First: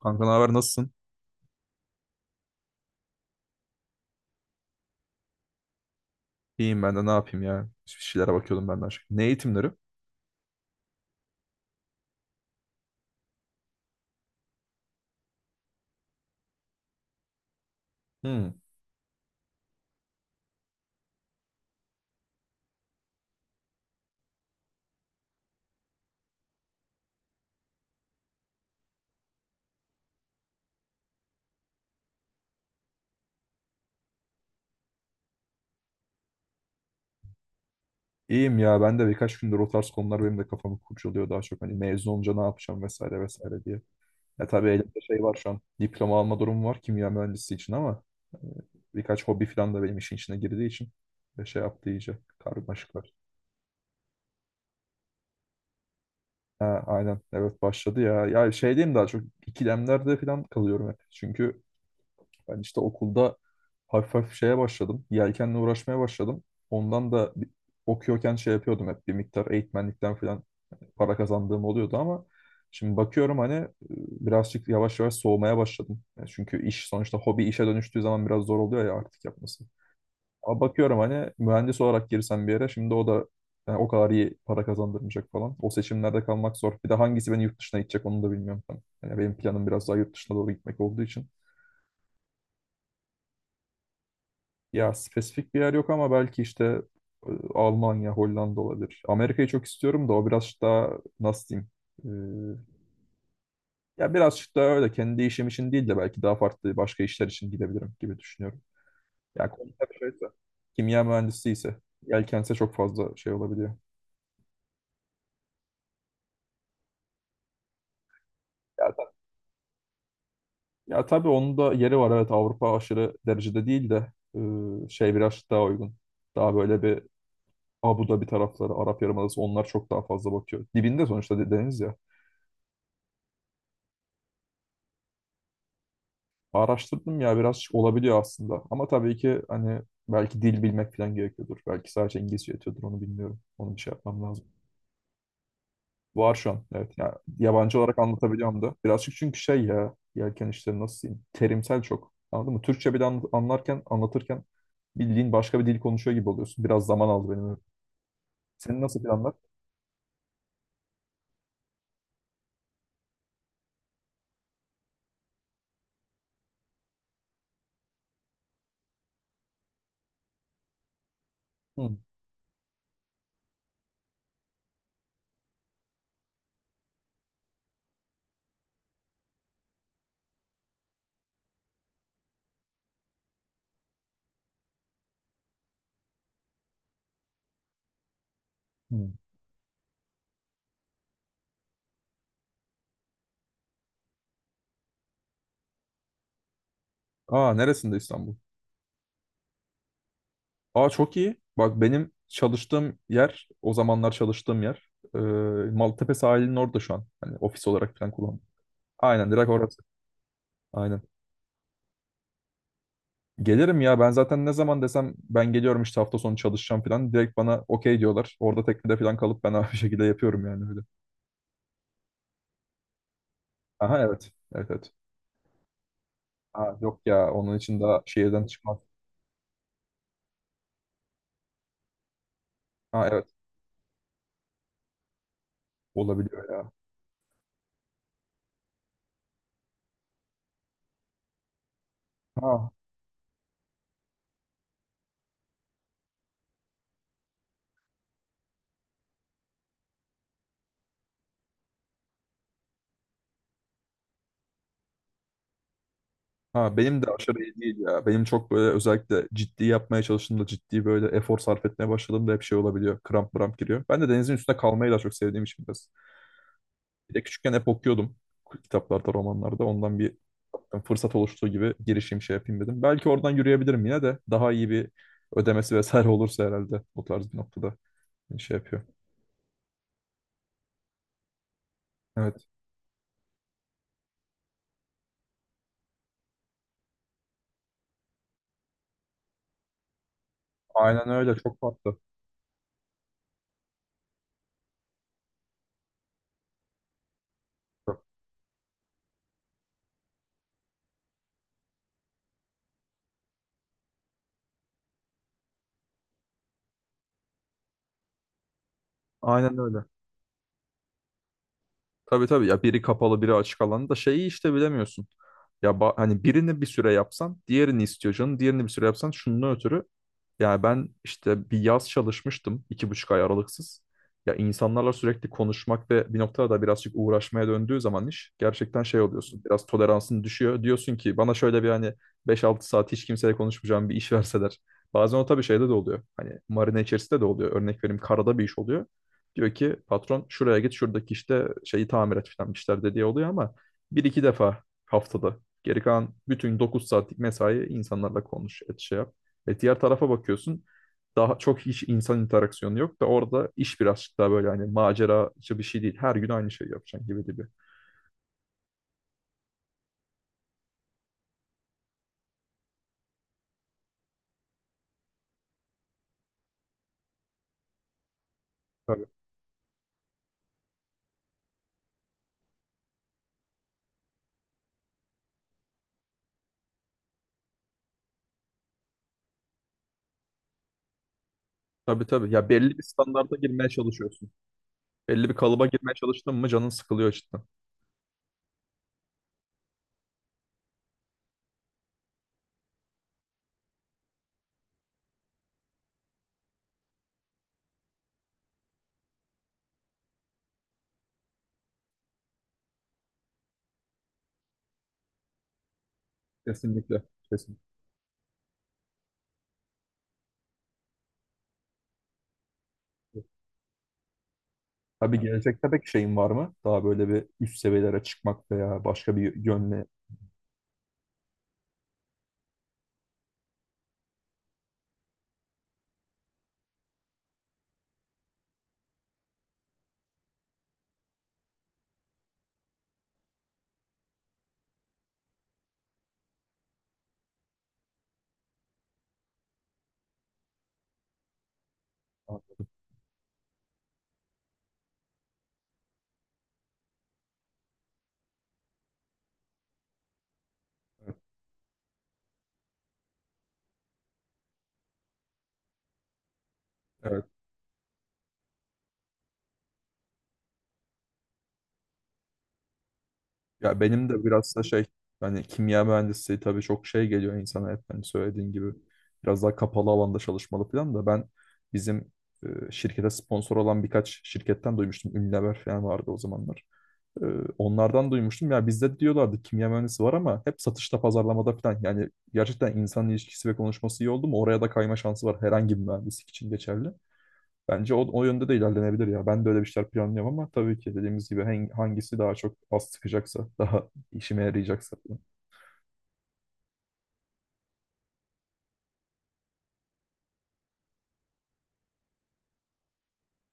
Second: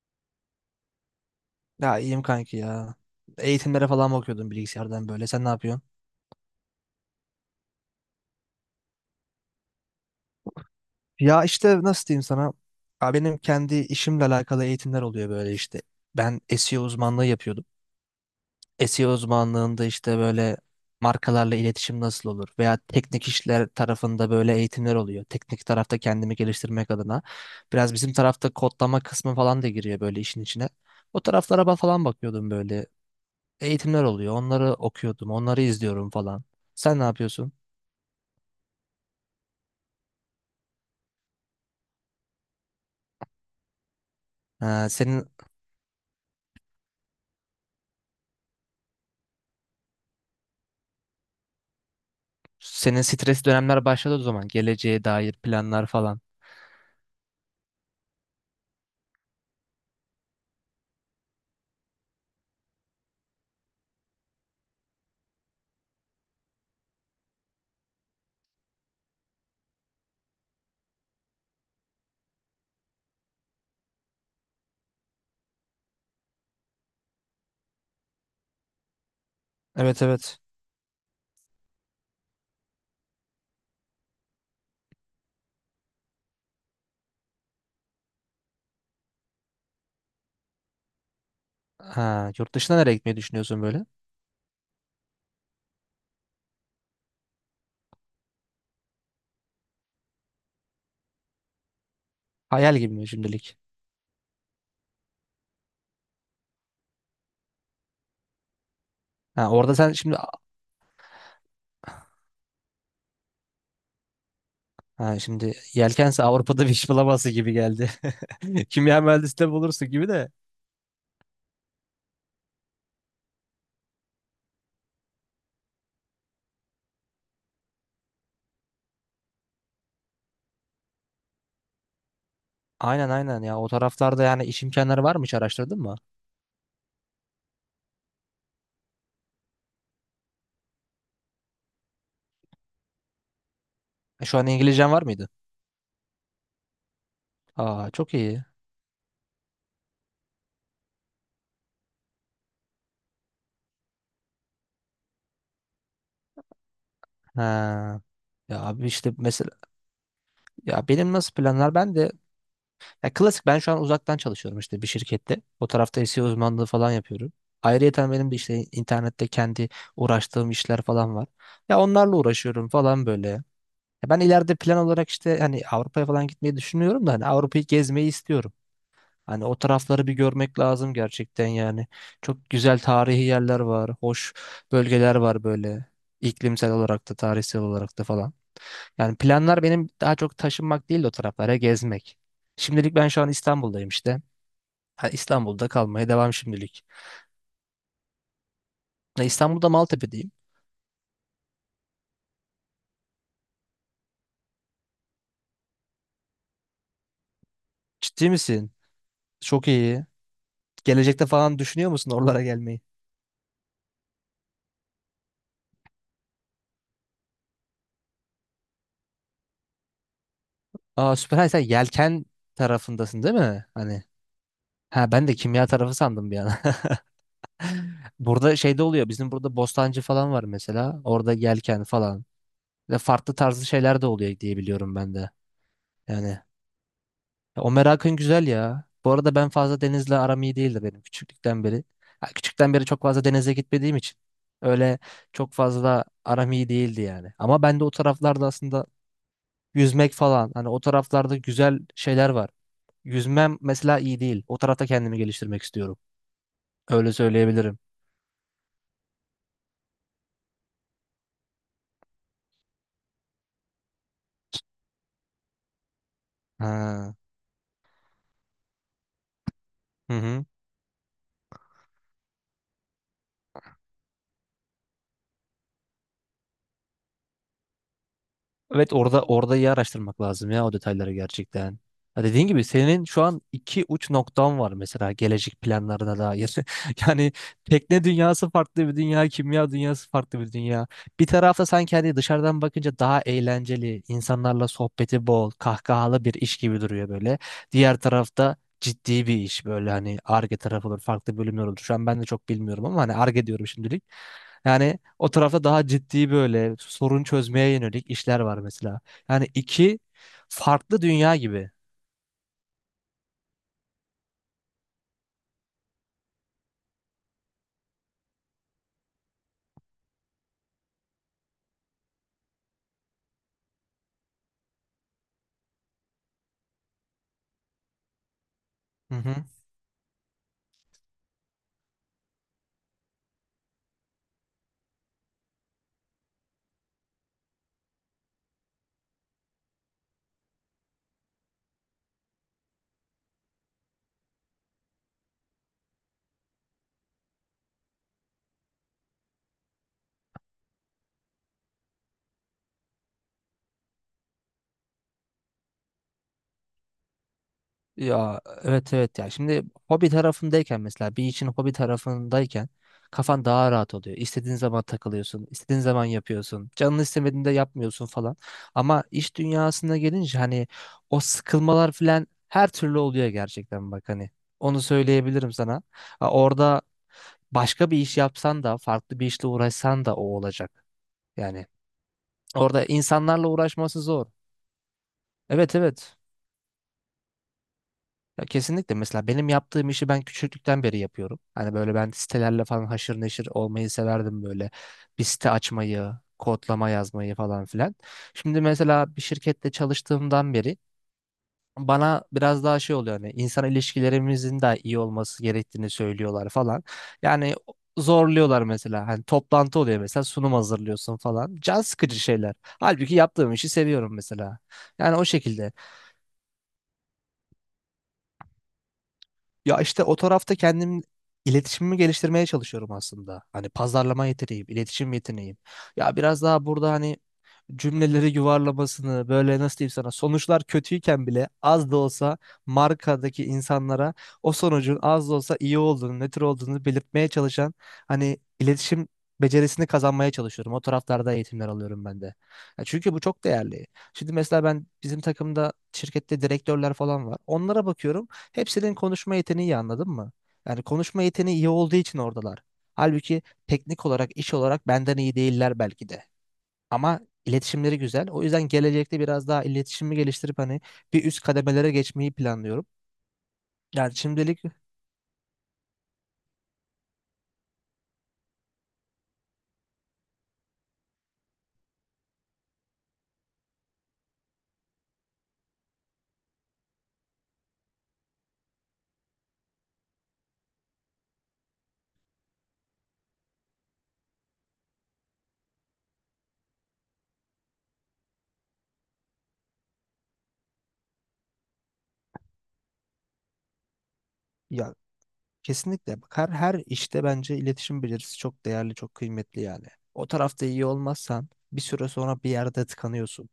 Kanka, ne haber, nasılsın? Ya iyiyim kanki ya. Eğitimlere falan bakıyordum bilgisayardan böyle. Sen ne yapıyorsun? İyiyim, ben de ne yapayım ya. Bir şeylere bakıyordum ben de aşk. Ne eğitimleri? Ya işte nasıl diyeyim sana? Ya benim kendi işimle alakalı eğitimler oluyor böyle işte. Ben SEO uzmanlığı yapıyordum. Hmm. SEO uzmanlığında işte böyle markalarla iletişim nasıl olur veya teknik işler tarafında böyle eğitimler oluyor. Teknik tarafta kendimi geliştirmek adına. Biraz bizim tarafta kodlama kısmı falan da giriyor böyle işin içine. O taraflara falan bakıyordum böyle. Eğitimler oluyor. Onları okuyordum. Onları izliyorum falan. Sen ne yapıyorsun? İyiyim ya, ben de birkaç gündür o tarz konular benim de kafamı kurcalıyor daha çok. Hani mezun olunca ne yapacağım vesaire vesaire diye. Ya tabii Ha, elimde şey senin var şu an. Diploma alma durumu var kimya mühendisi için ama e, birkaç hobi falan da benim işin içine girdiği için ve şey yaptı iyice karmaşık senin var. stresli dönemler başladı o zaman. Geleceğe dair planlar falan. Ha, aynen evet başladı ya. Ya şey diyeyim, daha çok ikilemlerde falan kalıyorum hep. Çünkü ben işte okulda hafif hafif şeye başladım. Yelkenle uğraşmaya başladım. Ondan da bir- okuyorken şey yapıyordum, hep bir miktar eğitmenlikten falan para kazandığım oluyordu ama şimdi bakıyorum hani birazcık yavaş yavaş soğumaya başladım. Yani çünkü iş sonuçta hobi işe dönüştüğü zaman biraz zor oluyor ya artık yapması. Evet evet. Ama bakıyorum hani mühendis olarak girsem bir yere şimdi o da yani o kadar iyi para kazandırmayacak falan. O seçimlerde kalmak zor. Bir de hangisi beni yurt dışına itecek onu da bilmiyorum ben. Yani benim planım biraz daha yurt dışına doğru gitmek olduğu için. Ha, yurt dışına nereye gitmeyi düşünüyorsun böyle? Ya spesifik bir yer yok ama belki işte Almanya, Hollanda olabilir. Amerika'yı çok istiyorum da o biraz daha nasıl diyeyim? Hayal gibi mi şimdilik? Ya biraz daha öyle kendi işim için değil de belki daha farklı başka işler için gidebilirim gibi düşünüyorum. Ya Ha, orada konser sen şimdi şeyse, kimya mühendisi ise yelkense çok fazla şey olabiliyor. ha, şimdi yelkense Avrupa'da bir iş bulamazsın gibi geldi. Ya, Kimya ta- mühendisliği bulursun gibi de. Ya tabii onun da yeri var, evet, Avrupa aşırı derecede değil de şey biraz daha uygun. Daha böyle bir Abu Dhabi tarafları, Arap Yarımadası onlar çok daha fazla bakıyor. Dibinde sonuçta deniz ya. Aynen aynen ya, o taraflarda yani iş imkanları var mı, hiç araştırdın mı? Araştırdım ya, biraz olabiliyor aslında. Ama tabii ki hani belki dil bilmek falan gerekiyordur. Belki sadece İngilizce yetiyordur, onu bilmiyorum. Onu bir şey yapmam E, şu lazım. an İngilizcen var mıydı? Var şu an, evet. Ya yabancı Aa olarak çok iyi. anlatabiliyorum da. Birazcık çünkü şey, ya yelken işleri nasıl diyeyim. Terimsel çok. Anladın mı? Türkçe bir de anlarken anlatırken bildiğin başka bir dil konuşuyor gibi oluyorsun. Biraz zaman aldı benim. Öyle. Ha. Ya Senin abi nasıl işte planlar? mesela ya benim nasıl planlar, ben de ya klasik ben şu an uzaktan çalışıyorum işte bir şirkette. O tarafta SEO uzmanlığı falan yapıyorum. Ayrıyeten benim de işte internette kendi uğraştığım işler falan var. Ya Hı. onlarla uğraşıyorum falan böyle. Ya ben ileride plan olarak işte hani Avrupa'ya falan gitmeyi düşünüyorum da hani Avrupa'yı gezmeyi istiyorum. Hani o tarafları bir görmek lazım gerçekten yani. Çok güzel tarihi yerler var, hoş bölgeler var böyle. İklimsel olarak da tarihsel olarak da falan. Hı. Yani planlar benim daha çok taşınmak değil de o taraflara gezmek. Şimdilik ben şu an İstanbul'dayım işte. Ha, İstanbul'da kalmaya devam şimdilik. Aa, neresinde İstanbul? Ya İstanbul'da Maltepe'deyim. Aa, çok iyi. Bak benim çalıştığım yer, o zamanlar çalıştığım yer e, Maltepe sahilinin orada şu an. Hani ofis olarak falan Ciddi kullanıyorum. misin? Aynen, direkt Çok orası. iyi. Aynen. Gelecekte falan düşünüyor musun oralara gelmeyi? Gelirim ya, ben zaten ne zaman desem ben geliyorum işte hafta sonu çalışacağım falan, direkt bana okey diyorlar. Orada teknede falan kalıp ben bir şekilde yapıyorum yani, öyle. Aa süper. Ha, sen yelken tarafındasın değil mi? Aha, Hani evet. Evet, evet. ha ben de kimya tarafı sandım bir an. Ha, yok ya, onun için daha şehirden Burada çıkmaz. şeyde oluyor. Bizim burada Bostancı falan var mesela. Orada yelken falan. Ve Ha evet, farklı tarzı şeyler de oluyor diye biliyorum ben de. Yani olabiliyor ya. ya o merakın güzel ya. Bu arada ben fazla denizle aram iyi değildi benim küçüklükten beri. Ha, Ha. küçükten beri çok fazla denize gitmediğim için öyle çok fazla aram iyi değildi yani. Ama ben de o taraflarda aslında yüzmek falan hani o taraflarda güzel şeyler var. Yüzmem mesela iyi değil. O tarafta kendimi geliştirmek istiyorum. Ha, benim de Öyle aşırı iyi değil söyleyebilirim. ya. Benim çok böyle özellikle ciddi yapmaya çalıştığımda, ciddi böyle efor sarf etmeye başladığımda hep şey olabiliyor. Kramp mramp giriyor. Ben de denizin üstünde kalmayı daha çok sevdiğim için biraz. Bir Ha. de küçükken hep okuyordum kitaplarda, romanlarda. Ondan Hı bir hı. fırsat oluştuğu gibi girişim şey yapayım dedim. Belki oradan yürüyebilirim yine de, daha iyi bir ödemesi vesaire olursa herhalde o tarz bir noktada şey yapıyor. Evet, orada iyi araştırmak lazım ya o detayları gerçekten. Ha, dediğin Evet. gibi senin şu an iki uç noktan var mesela gelecek planlarına dair. Yani tekne dünyası farklı bir dünya, kimya dünyası farklı bir dünya. Aynen Bir öyle. Çok tarafta farklı. sanki hani dışarıdan bakınca daha eğlenceli, insanlarla sohbeti bol, kahkahalı bir iş gibi duruyor böyle. Diğer tarafta ciddi bir iş böyle hani Ar-Ge tarafı olur, farklı bölümler olur. Şu an ben de çok bilmiyorum ama hani Ar-Ge diyorum şimdilik. Yani o tarafta daha ciddi böyle sorun çözmeye yönelik işler var mesela. Yani Aynen öyle. iki farklı dünya gibi. Tabii tabii ya, biri kapalı biri açık alanda da şeyi işte bilemiyorsun. Hani birini bir süre yapsan diğerini istiyor canım. Diğerini bir süre yapsan şunun ötürü. Yani ben işte bir yaz çalışmıştım 2,5 ay aralıksız. Ya insanlarla sürekli konuşmak ve bir noktada da birazcık uğraşmaya döndüğü zaman iş, gerçekten şey Hı hı. oluyorsun. Biraz toleransın düşüyor. Diyorsun ki bana şöyle bir hani 5 6 saat hiç kimseyle konuşmayacağım bir iş verseler. Bazen o tabii şeyde de oluyor. Hani marine içerisinde de oluyor. Örnek vereyim, karada bir iş oluyor. Diyor ki patron şuraya git, şuradaki işte şeyi tamir et falan, işler dediği oluyor ama bir iki defa haftada. Geri kalan bütün 9 saatlik mesai insanlarla konuş et şey yap. E diğer tarafa bakıyorsun, daha çok hiç insan interaksiyonu yok da orada iş birazcık daha böyle hani maceracı bir şey değil. Her gün aynı şeyi yapacaksın gibi gibi. Ya evet evet ya. Şimdi hobi tarafındayken mesela bir işin hobi tarafındayken kafan daha rahat oluyor. İstediğin zaman takılıyorsun, istediğin zaman yapıyorsun. Canın istemediğinde yapmıyorsun falan. Ama Tabii. iş dünyasına gelince hani o sıkılmalar falan her türlü oluyor gerçekten bak hani. Onu söyleyebilirim sana. Ha, orada başka bir iş yapsan da farklı bir işle uğraşsan da o olacak. Yani Tabii, tabii. Ya belli bir orada standarda insanlarla girmeye uğraşması zor. çalışıyorsun. Belli bir kalıba Evet girmeye evet. çalıştın mı canın sıkılıyor cidden. Ya kesinlikle mesela benim yaptığım işi ben küçüklükten beri yapıyorum. Hani böyle ben sitelerle falan haşır neşir olmayı severdim böyle. Bir site açmayı, kodlama yazmayı falan filan. Şimdi mesela bir şirkette çalıştığımdan beri bana biraz daha şey oluyor hani insan ilişkilerimizin de iyi olması gerektiğini söylüyorlar falan. Kesinlikle. Yani Kesinlikle. zorluyorlar mesela hani toplantı oluyor mesela sunum hazırlıyorsun falan. Can sıkıcı şeyler. Halbuki yaptığım işi seviyorum mesela. Yani Abi, o gelecekte şekilde. pek şeyin var mı? Daha böyle bir üst seviyelere çıkmak veya başka bir Ya yönle. işte o tarafta kendim iletişimimi geliştirmeye çalışıyorum aslında. Hani pazarlama yeteneğim, iletişim yeteneğim. Ya biraz daha burada hani cümleleri yuvarlamasını böyle nasıl diyeyim sana, sonuçlar kötüyken bile az da olsa markadaki insanlara o sonucun az da olsa iyi olduğunu, nötr olduğunu belirtmeye çalışan hani iletişim becerisini kazanmaya çalışıyorum. O taraflarda eğitimler alıyorum ben de. Evet. Ya çünkü bu çok değerli. Şimdi mesela ben bizim takımda şirkette direktörler falan var. Onlara bakıyorum. Hepsinin konuşma yeteneği iyi, anladın mı? Yani konuşma yeteneği iyi olduğu için oradalar. Halbuki teknik olarak, iş olarak benden iyi değiller belki de. Ama Evet. iletişimleri güzel. O yüzden gelecekte biraz daha iletişimi geliştirip hani bir üst kademelere geçmeyi planlıyorum. Ya benim Yani de biraz da şimdilik şey, hani kimya mühendisliği tabii çok şey geliyor insana, hep hani söylediğin gibi biraz daha kapalı alanda çalışmalı falan da ben bizim şirkete sponsor olan birkaç şirketten duymuştum. Unilever falan vardı o zamanlar. E, onlardan duymuştum. Ya bizde diyorlardı kimya mühendisi var ama hep satışta, pazarlamada falan. Yani gerçekten insan ilişkisi ve konuşması iyi oldu mu oraya da kayma şansı var, herhangi bir mühendislik için geçerli. Bence o yönde de ilerlenebilir ya. Ben de öyle bir şeyler planlıyorum ama tabii ki dediğimiz gibi hangisi daha çok az sıkacaksa, daha işime ya yarayacaksa. kesinlikle. Bak, her işte bence iletişim becerisi çok değerli, çok kıymetli yani. O tarafta iyi olmazsan bir süre sonra bir yerde tıkanıyorsun.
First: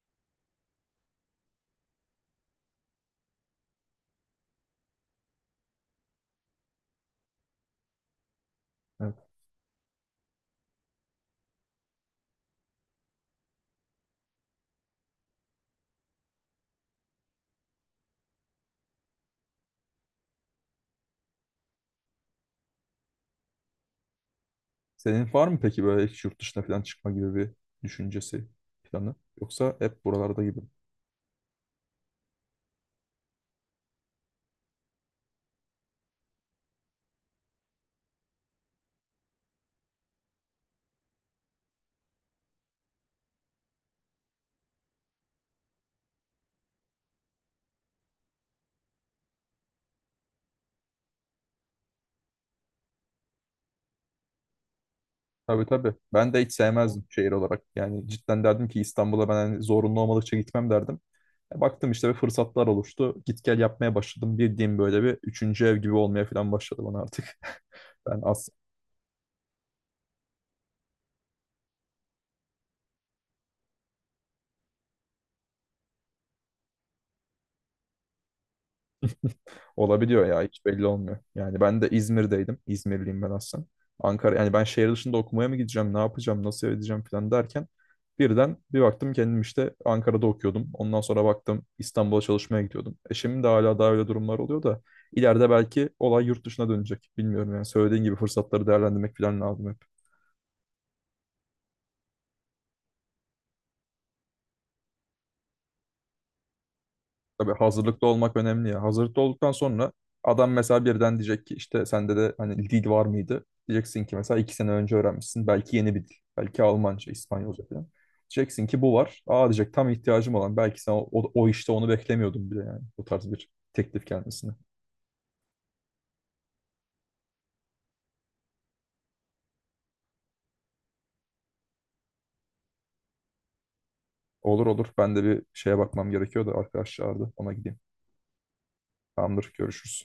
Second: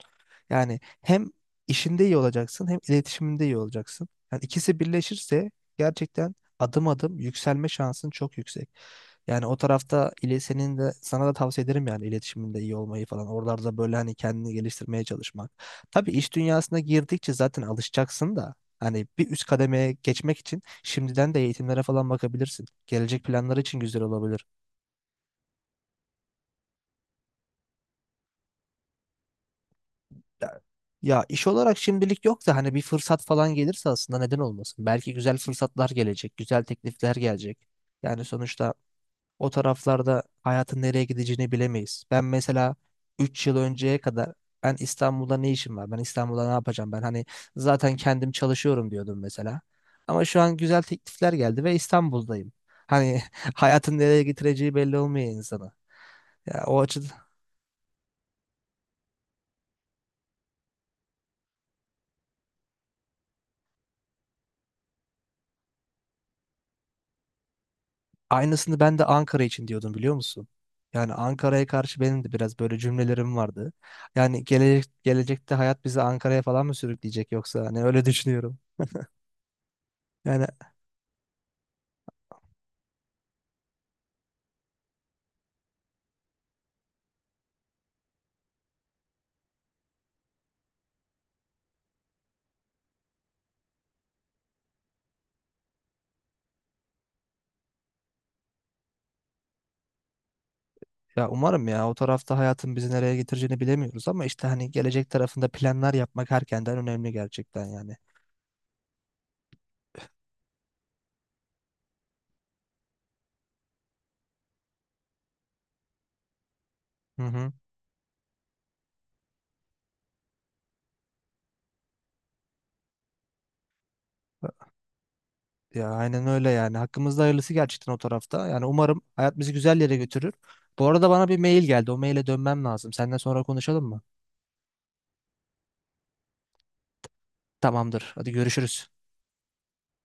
Yani hem işinde iyi olacaksın hem iletişiminde iyi olacaksın. Yani ikisi birleşirse gerçekten adım adım yükselme şansın çok yüksek. Evet. Yani o tarafta ile senin de, sana da tavsiye ederim yani iletişiminde iyi olmayı falan. Oralarda böyle hani kendini geliştirmeye çalışmak. Tabii iş dünyasına girdikçe zaten alışacaksın da hani bir üst kademeye geçmek için şimdiden de eğitimlere falan bakabilirsin. Gelecek planları için güzel olabilir. Senin var mı peki böyle hiç yurt dışına falan çıkma gibi bir düşüncesi, planı? Yoksa hep buralarda gibi? Ya, ya iş olarak şimdilik yok da hani bir fırsat falan gelirse aslında neden olmasın? Belki güzel fırsatlar gelecek, güzel teklifler gelecek. Yani sonuçta o taraflarda hayatın nereye gideceğini bilemeyiz. Ben mesela 3 yıl önceye kadar ben İstanbul'da ne işim var? Ben İstanbul'da ne yapacağım? Ben hani zaten kendim çalışıyorum diyordum mesela. Ama şu an güzel teklifler geldi ve İstanbul'dayım. Hani hayatın nereye getireceği belli olmuyor Tabii, insana. tabii. Ben de hiç Ya o sevmezdim açıdan şehir olarak. Yani cidden derdim ki İstanbul'a ben hani zorunlu olmadıkça gitmem derdim. E, baktım işte bir fırsatlar oluştu. Git gel yapmaya başladım. Bildiğim böyle bir üçüncü ev gibi olmaya falan başladı bana artık. Ben. aynısını ben de Ankara için diyordum, biliyor musun? Yani Ankara'ya karşı benim de biraz böyle cümlelerim vardı. Yani gelecek, gelecekte hayat bizi Ankara'ya falan mı sürükleyecek yoksa hani öyle düşünüyorum. Olabiliyor ya, Yani hiç belli olmuyor. Yani ben de İzmir'deydim. İzmirliyim ben aslında. Ankara, yani ben şehir dışında okumaya mı gideceğim, ne yapacağım, nasıl edeceğim falan derken birden bir baktım kendim işte Ankara'da okuyordum. Ondan sonra baktım İstanbul'a çalışmaya gidiyordum. E şimdi de hala daha öyle durumlar oluyor da ileride belki olay yurt dışına dönecek. Bilmiyorum yani, söylediğin gibi fırsatları değerlendirmek falan lazım hep. ya umarım ya, o tarafta hayatın bizi nereye getireceğini bilemiyoruz ama işte hani gelecek tarafında planlar yapmak erkenden önemli Tabii, gerçekten yani. hazırlıklı olmak önemli ya. Hazırlıklı olduktan sonra adam mesela birden diyecek ki işte sende de hani dil var mıydı? Diyeceksin ki mesela 2 sene önce öğrenmişsin. Belki yeni bir dil. Belki Almanca, Hı hı. İspanyolca falan. Diyeceksin ki bu var. Aa, diyecek, tam ihtiyacım olan. Belki sen o işte onu beklemiyordum bile yani. Bu tarz bir teklif gelmesine. Ya aynen öyle yani. Hakkımızda hayırlısı gerçekten o tarafta. Yani umarım hayat bizi güzel yere götürür. Bu arada bana bir mail geldi. O maile dönmem lazım. Seninle sonra konuşalım mı? Olur, olur. Ben de bir şeye bakmam gerekiyor da arkadaşlar da ona gideyim. Tamamdır. Hadi görüşürüz. Tamamdır. Görüşürüz.